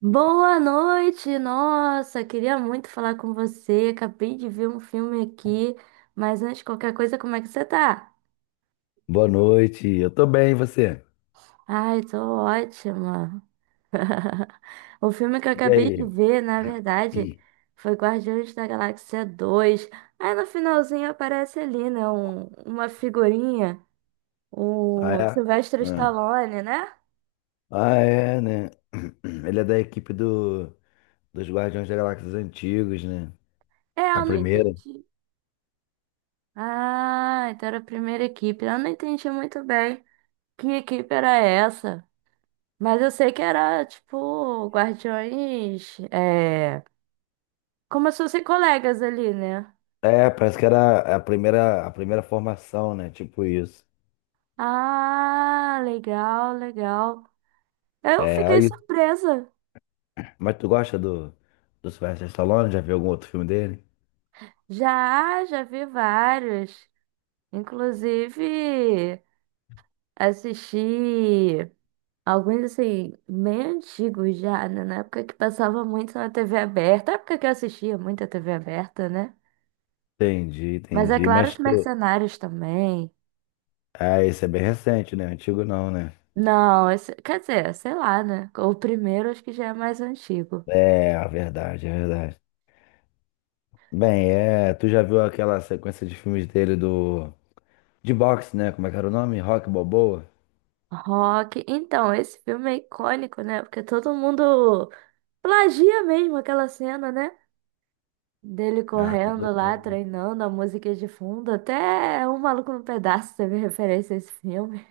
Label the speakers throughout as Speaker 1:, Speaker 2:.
Speaker 1: Boa noite, nossa, queria muito falar com você. Acabei de ver um filme aqui, mas antes de qualquer coisa, como é que você tá?
Speaker 2: Boa noite, eu tô bem, e você?
Speaker 1: Ai, tô ótima. O filme que eu
Speaker 2: E
Speaker 1: acabei de
Speaker 2: aí?
Speaker 1: ver, na verdade,
Speaker 2: Ih.
Speaker 1: foi Guardiões da Galáxia 2. Aí no finalzinho aparece ali, né, uma figurinha,
Speaker 2: Ah,
Speaker 1: o
Speaker 2: é?
Speaker 1: Sylvester
Speaker 2: Ah,
Speaker 1: Stallone, né?
Speaker 2: Ah, é, né? Ele é da equipe dos Guardiões da Galáxia Antigos, né?
Speaker 1: É,
Speaker 2: A
Speaker 1: eu não
Speaker 2: primeira.
Speaker 1: entendi. Ah, então era a primeira equipe. Eu não entendi muito bem que equipe era essa. Mas eu sei que era, tipo, guardiões. Como se fossem colegas ali, né?
Speaker 2: É, parece que era a primeira formação, né? Tipo isso.
Speaker 1: Ah, legal, legal. Eu
Speaker 2: É,
Speaker 1: fiquei
Speaker 2: aí.
Speaker 1: surpresa.
Speaker 2: Mas tu gosta do Sylvester Stallone? Já viu algum outro filme dele?
Speaker 1: Já vi vários. Inclusive, assisti alguns, assim, meio antigos já, né? Na época que passava muito na TV aberta. Na época que eu assistia muito a TV aberta, né?
Speaker 2: Entendi,
Speaker 1: Mas é
Speaker 2: entendi.
Speaker 1: claro,
Speaker 2: Mas
Speaker 1: os
Speaker 2: tu.
Speaker 1: mercenários também.
Speaker 2: Ah, esse é bem recente, né? Antigo não, né?
Speaker 1: Não, quer dizer, sei lá, né? O primeiro acho que já é mais antigo.
Speaker 2: É, é verdade. Bem, é, tu já viu aquela sequência de filmes dele do De boxe, né? Como é que era o nome? Rock Balboa?
Speaker 1: Rock. Então, esse filme é icônico, né? Porque todo mundo plagia mesmo aquela cena, né? Dele
Speaker 2: Ah, todo
Speaker 1: correndo lá,
Speaker 2: mundo.
Speaker 1: treinando a música de fundo. Até O Maluco no Pedaço teve referência a esse filme.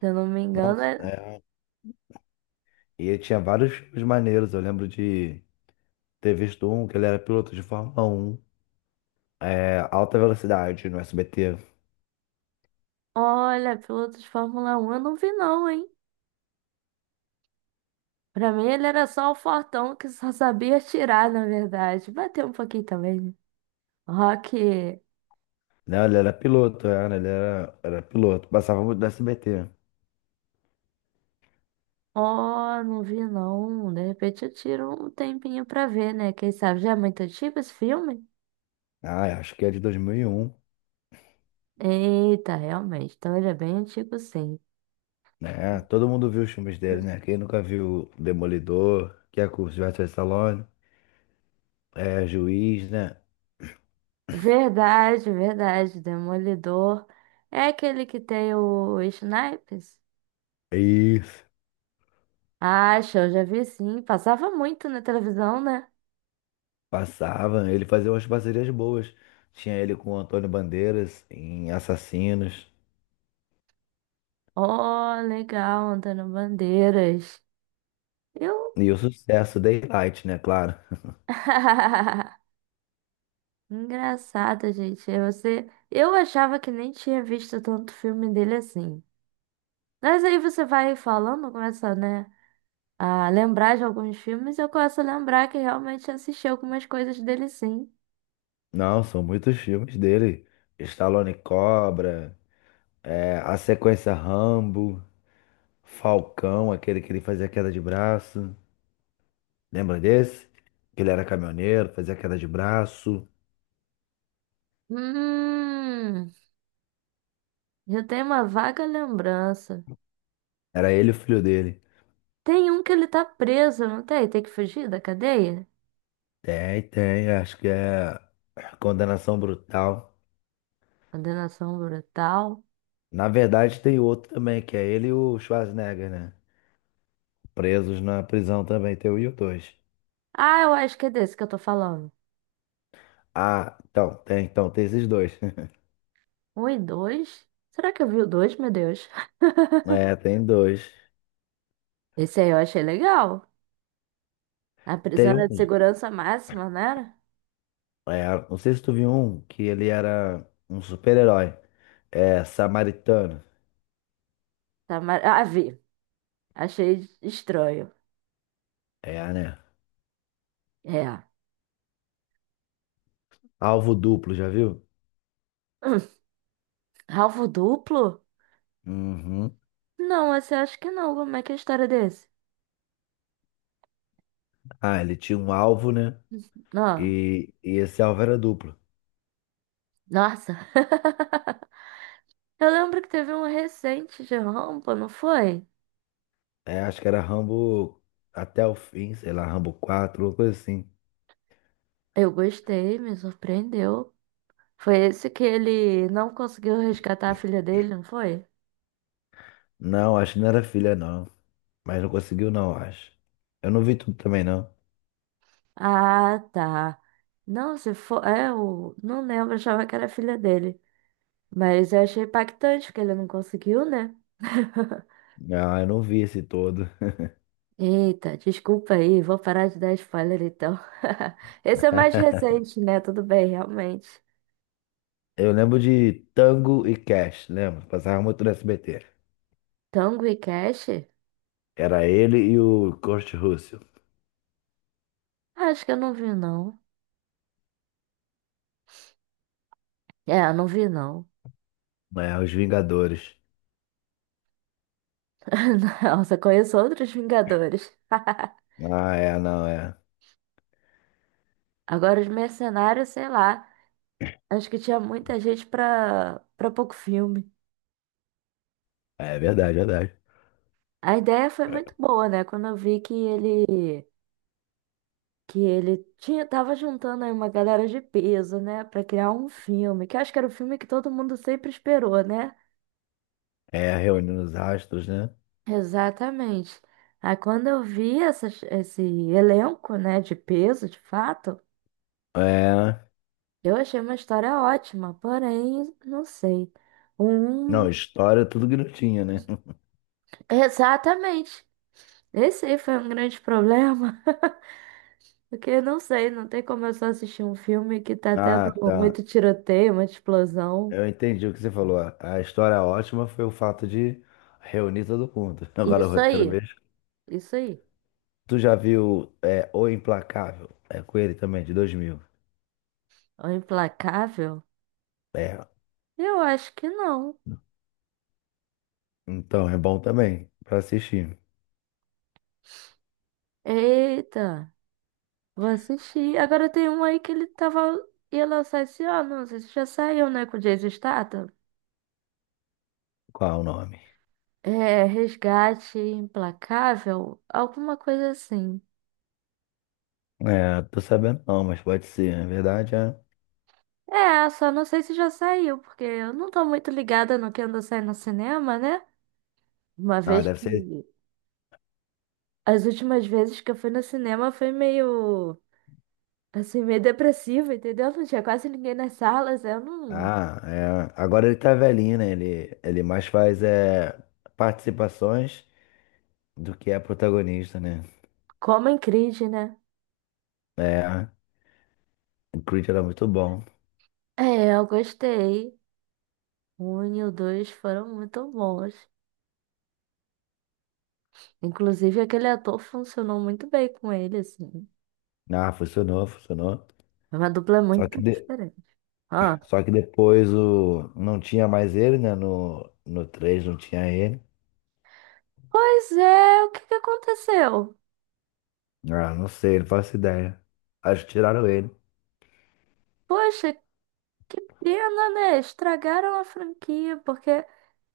Speaker 1: Se eu não me
Speaker 2: Não,
Speaker 1: engano,
Speaker 2: é. E ele tinha vários filmes maneiros. Eu lembro de ter visto um que ele era piloto de Fórmula um, Alta Velocidade no SBT.
Speaker 1: Olha, piloto de Fórmula um, eu não vi não, hein? Pra mim ele era só o fortão que só sabia tirar, na verdade. Bateu um pouquinho também, né? Rock.
Speaker 2: Não, ele era piloto. Passava muito no SBT.
Speaker 1: Ó, não vi não. De repente eu tiro um tempinho pra ver, né? Quem sabe já é muito antigo esse filme?
Speaker 2: Ah, eu acho que é de 2001,
Speaker 1: Eita, realmente. Então ele é bem antigo, sim.
Speaker 2: né? Todo mundo viu os filmes dele, né? Quem nunca viu Demolidor, que é com o Sylvester Stallone, é Juiz, né?
Speaker 1: Verdade, verdade. Demolidor. É aquele que tem o Snipes?
Speaker 2: É isso.
Speaker 1: Acho, eu já vi sim. Passava muito na televisão, né?
Speaker 2: Passava, ele fazia umas parcerias boas. Tinha ele com o Antônio Bandeiras em Assassinos.
Speaker 1: Ó, legal, Antônio Bandeiras. Eu.
Speaker 2: E o sucesso, Daylight, né? Claro.
Speaker 1: Engraçado, gente. Você... Eu achava que nem tinha visto tanto filme dele assim. Mas aí você vai falando, começa, né, a lembrar de alguns filmes, e eu começo a lembrar que realmente assisti algumas coisas dele sim.
Speaker 2: Não, são muitos filmes dele. Stallone Cobra, a sequência Rambo, Falcão, aquele que ele fazia queda de braço. Lembra desse? Que ele era caminhoneiro, fazia queda de braço.
Speaker 1: Hum, já tem uma vaga lembrança.
Speaker 2: Era ele e o filho dele.
Speaker 1: Tem um que ele tá preso, não tem? Tem que fugir da cadeia?
Speaker 2: Tem, tem, acho que é Condenação Brutal.
Speaker 1: Condenação brutal.
Speaker 2: Na verdade, tem outro também, que é ele e o Schwarzenegger, né? Presos na prisão também, tem o e o dois.
Speaker 1: Ah, eu acho que é desse que eu tô falando.
Speaker 2: Ah, então, tem esses dois.
Speaker 1: Um e dois? Será que eu vi o dois, meu Deus?
Speaker 2: É, tem dois.
Speaker 1: Esse aí eu achei legal. A prisão
Speaker 2: Tem
Speaker 1: era de
Speaker 2: um,
Speaker 1: segurança máxima, não era?
Speaker 2: não sei se tu viu um, que ele era um super-herói. É, samaritano.
Speaker 1: Tá mar... Ah, vi. Achei estranho.
Speaker 2: É, né?
Speaker 1: É.
Speaker 2: Alvo duplo, já viu?
Speaker 1: Hum, alvo duplo?
Speaker 2: Uhum.
Speaker 1: Não, esse eu acho que não. Como é que é a história desse?
Speaker 2: Ah, ele tinha um alvo, né?
Speaker 1: Não.
Speaker 2: E esse alvo era duplo.
Speaker 1: Nossa, eu lembro que teve um recente de rampa, não foi?
Speaker 2: É, acho que era Rambo até o fim, sei lá, Rambo 4 uma coisa assim.
Speaker 1: Eu gostei, me surpreendeu. Foi esse que ele não conseguiu resgatar a filha dele, não foi?
Speaker 2: Não, acho que não era filha, não. Mas não conseguiu, não, acho. Eu não vi tudo também, não.
Speaker 1: Ah, tá. Não, se for. É, eu não lembro, achava que era a filha dele. Mas eu achei impactante, porque ele não conseguiu, né?
Speaker 2: Ah, eu não vi esse todo.
Speaker 1: Eita, desculpa aí, vou parar de dar spoiler então. Esse é mais recente, né? Tudo bem, realmente.
Speaker 2: Eu lembro de Tango e Cash, lembro. Passava muito no SBT.
Speaker 1: Tango e Cash?
Speaker 2: Era ele e o Kurt Russell,
Speaker 1: Acho que eu não vi, não. É, eu não vi, não.
Speaker 2: né? Os Vingadores.
Speaker 1: Nossa, conheço outros Vingadores.
Speaker 2: Ah, é, não, é.
Speaker 1: Agora, os Mercenários, sei lá. Acho que tinha muita gente pra pouco filme.
Speaker 2: É verdade, verdade.
Speaker 1: A ideia foi muito boa, né? Quando eu vi que ele. Que ele tinha, tava juntando aí uma galera de peso, né? Pra criar um filme. Que eu acho que era o filme que todo mundo sempre esperou, né?
Speaker 2: É, reunindo os astros, né?
Speaker 1: Exatamente. Aí quando eu vi esse elenco, né, de peso, de fato,
Speaker 2: É.
Speaker 1: eu achei uma história ótima, porém, não sei.
Speaker 2: Não,
Speaker 1: Um...
Speaker 2: história, é tudo que não tinha, né?
Speaker 1: Exatamente. Esse aí foi um grande problema, porque não sei, não tem como eu só assistir um filme que tá tendo
Speaker 2: Ah, tá.
Speaker 1: muito tiroteio, muita explosão.
Speaker 2: Eu entendi o que você falou. A história ótima foi o fato de reunir todo mundo. Agora o
Speaker 1: Isso
Speaker 2: roteiro
Speaker 1: aí,
Speaker 2: mesmo.
Speaker 1: isso aí.
Speaker 2: Tu já viu, O Implacável? É com ele também, de 2000.
Speaker 1: É O Implacável?
Speaker 2: É,
Speaker 1: Eu acho que não.
Speaker 2: então é bom também pra assistir.
Speaker 1: Eita. Vou assistir. Agora tem um aí que ele ia lançar esse ano. Não sei se já saiu, né? Com o Jason Statham.
Speaker 2: Qual é o nome?
Speaker 1: É, Resgate Implacável, alguma coisa assim.
Speaker 2: É, tô sabendo não, mas pode ser. Na verdade.
Speaker 1: É, só não sei se já saiu, porque eu não tô muito ligada no que anda saindo no cinema, né? Uma
Speaker 2: Ah,
Speaker 1: vez
Speaker 2: deve
Speaker 1: que.
Speaker 2: ser.
Speaker 1: As últimas vezes que eu fui no cinema foi meio. Assim, meio depressivo, entendeu? Não tinha quase ninguém nas salas, eu não.
Speaker 2: Ah, é. Agora ele tá velhinho, né? Ele mais faz é, participações do que é protagonista, né?
Speaker 1: Como em crise, né?
Speaker 2: É, o Creed era muito bom.
Speaker 1: É, eu gostei. O Um e o dois foram muito bons. Inclusive, aquele ator funcionou muito bem com ele, assim.
Speaker 2: Ah, funcionou, funcionou.
Speaker 1: É Uma dupla
Speaker 2: Só que,
Speaker 1: muito
Speaker 2: de-
Speaker 1: diferente. Ah,
Speaker 2: Só que depois não tinha mais ele, né? No 3 não tinha ele.
Speaker 1: pois é, o que que aconteceu?
Speaker 2: Ah, não sei, não faço ideia. Acho que tiraram ele.
Speaker 1: Poxa, que pena, né? Estragaram a franquia, porque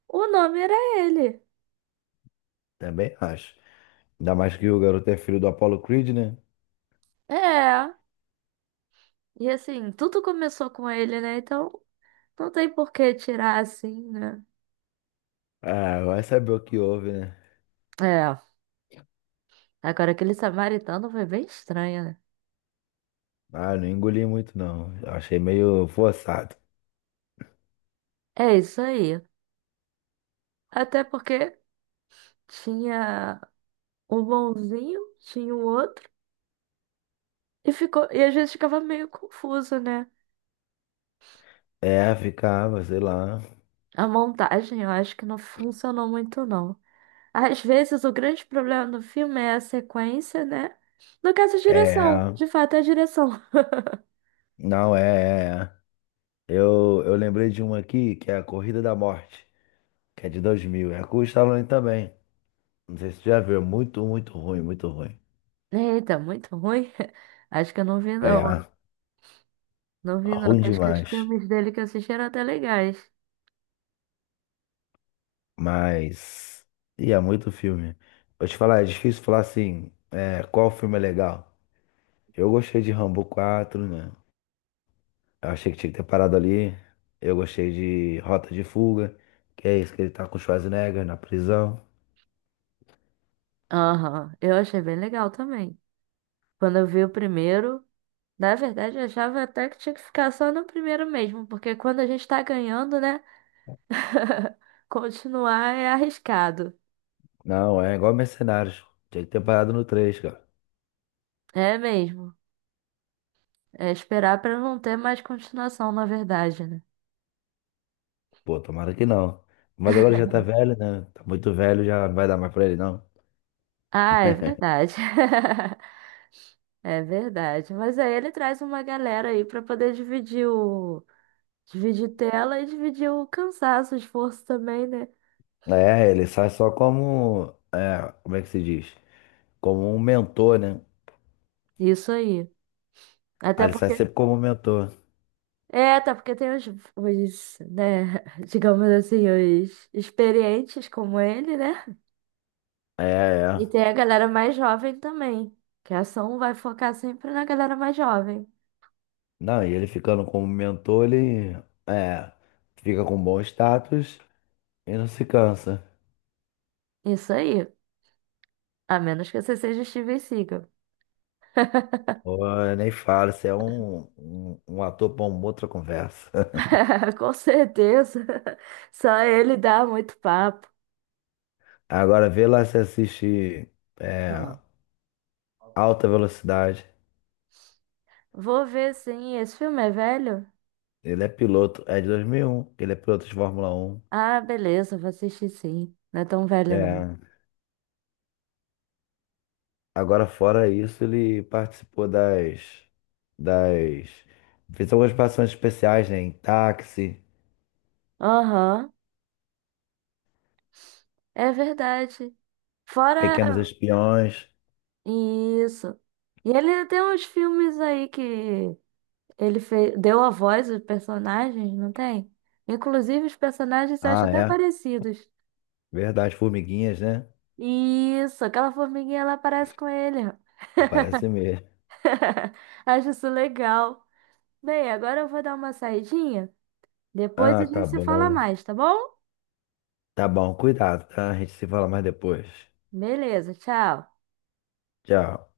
Speaker 1: o nome era ele.
Speaker 2: Também acho. Ainda mais que o garoto é filho do Apollo Creed, né?
Speaker 1: É, e assim, tudo começou com ele, né? Então, não tem por que tirar assim, né?
Speaker 2: Ah, vai saber o que houve, né?
Speaker 1: É, agora aquele samaritano foi bem estranho, né?
Speaker 2: Ah, não engoli muito, não. Eu achei meio forçado.
Speaker 1: É isso aí. Até porque tinha um bonzinho, tinha o outro. E ficou, e às vezes ficava meio confuso, né?
Speaker 2: É, ficava, sei lá.
Speaker 1: A montagem eu acho que não funcionou muito, não. Às vezes o grande problema do filme é a sequência, né? No caso, a direção.
Speaker 2: É,
Speaker 1: De fato, é a direção.
Speaker 2: não, é, é. É. Eu lembrei de uma aqui, que é a Corrida da Morte, que é de 2000. É com o Stallone também. Não sei se tu já viu. É muito, muito ruim, muito ruim.
Speaker 1: Eita, muito ruim. Acho que eu não vi, não.
Speaker 2: É,
Speaker 1: Não vi, não.
Speaker 2: ruim
Speaker 1: Acho que os
Speaker 2: demais.
Speaker 1: filmes dele que eu assisti eram até legais.
Speaker 2: Mas. E é muito filme. Vou te falar, é difícil falar assim, qual filme é legal. Eu gostei de Rambo 4, né? Eu achei que tinha que ter parado ali. Eu gostei de Rota de Fuga, que é isso que ele tá com o Schwarzenegger na prisão.
Speaker 1: Aham, eu achei bem legal também. Quando eu vi o primeiro, na verdade, eu achava até que tinha que ficar só no primeiro mesmo, porque quando a gente tá ganhando, né? Continuar é arriscado.
Speaker 2: Não, é igual Mercenários. Tinha que ter parado no três, cara.
Speaker 1: É mesmo. É esperar pra não ter mais continuação, na verdade, né?
Speaker 2: Pô, tomara que não. Mas agora já tá velho, né? Tá muito velho, já não vai dar mais pra ele, não.
Speaker 1: Ah, é verdade. É verdade. Mas aí ele traz uma galera aí pra poder dividir o dividir tela e dividir o cansaço, o esforço também, né?
Speaker 2: É, ele sai só como. É, como é que se diz? Como um mentor, né?
Speaker 1: Isso aí.
Speaker 2: Aí
Speaker 1: Até
Speaker 2: ele sai
Speaker 1: porque
Speaker 2: sempre como um mentor.
Speaker 1: é, até porque tem os, né, digamos assim, os experientes como ele, né?
Speaker 2: É,
Speaker 1: E tem
Speaker 2: é.
Speaker 1: a galera mais jovem também, que a ação vai focar sempre na galera mais jovem.
Speaker 2: Não, e ele ficando como mentor, ele. É. Fica com bom status e não se cansa.
Speaker 1: Isso aí. A menos que você seja Steven Seagal.
Speaker 2: Pô, eu nem falo, você é um, um, ator para uma outra conversa.
Speaker 1: Com certeza. Só ele dá muito papo.
Speaker 2: Agora vê lá se assiste, é,
Speaker 1: Ah.
Speaker 2: Alta Velocidade.
Speaker 1: Vou ver sim. Esse filme é velho?
Speaker 2: Ele é piloto, é de 2001, ele é piloto de Fórmula Um.
Speaker 1: Ah, beleza, vou assistir sim. Não é tão velho, não.
Speaker 2: É, agora fora isso, ele participou das. Fez algumas participações especiais, né? Em Táxi,
Speaker 1: Aham, é verdade. Fora
Speaker 2: Pequenos Espiões.
Speaker 1: isso. E ele tem uns filmes aí que ele fez, deu a voz aos personagens, não tem? Inclusive, os personagens eu acho
Speaker 2: Ah,
Speaker 1: até
Speaker 2: é,
Speaker 1: parecidos.
Speaker 2: verdade, Formiguinhas, né?
Speaker 1: Isso, aquela formiguinha lá parece com ele.
Speaker 2: Parece mesmo.
Speaker 1: Acho isso legal. Bem, agora eu vou dar uma saidinha. Depois
Speaker 2: Ah,
Speaker 1: a
Speaker 2: tá
Speaker 1: gente se fala
Speaker 2: bom.
Speaker 1: mais, tá bom?
Speaker 2: Tá bom, cuidado, tá? A gente se fala mais depois.
Speaker 1: Beleza, tchau.
Speaker 2: Tchau.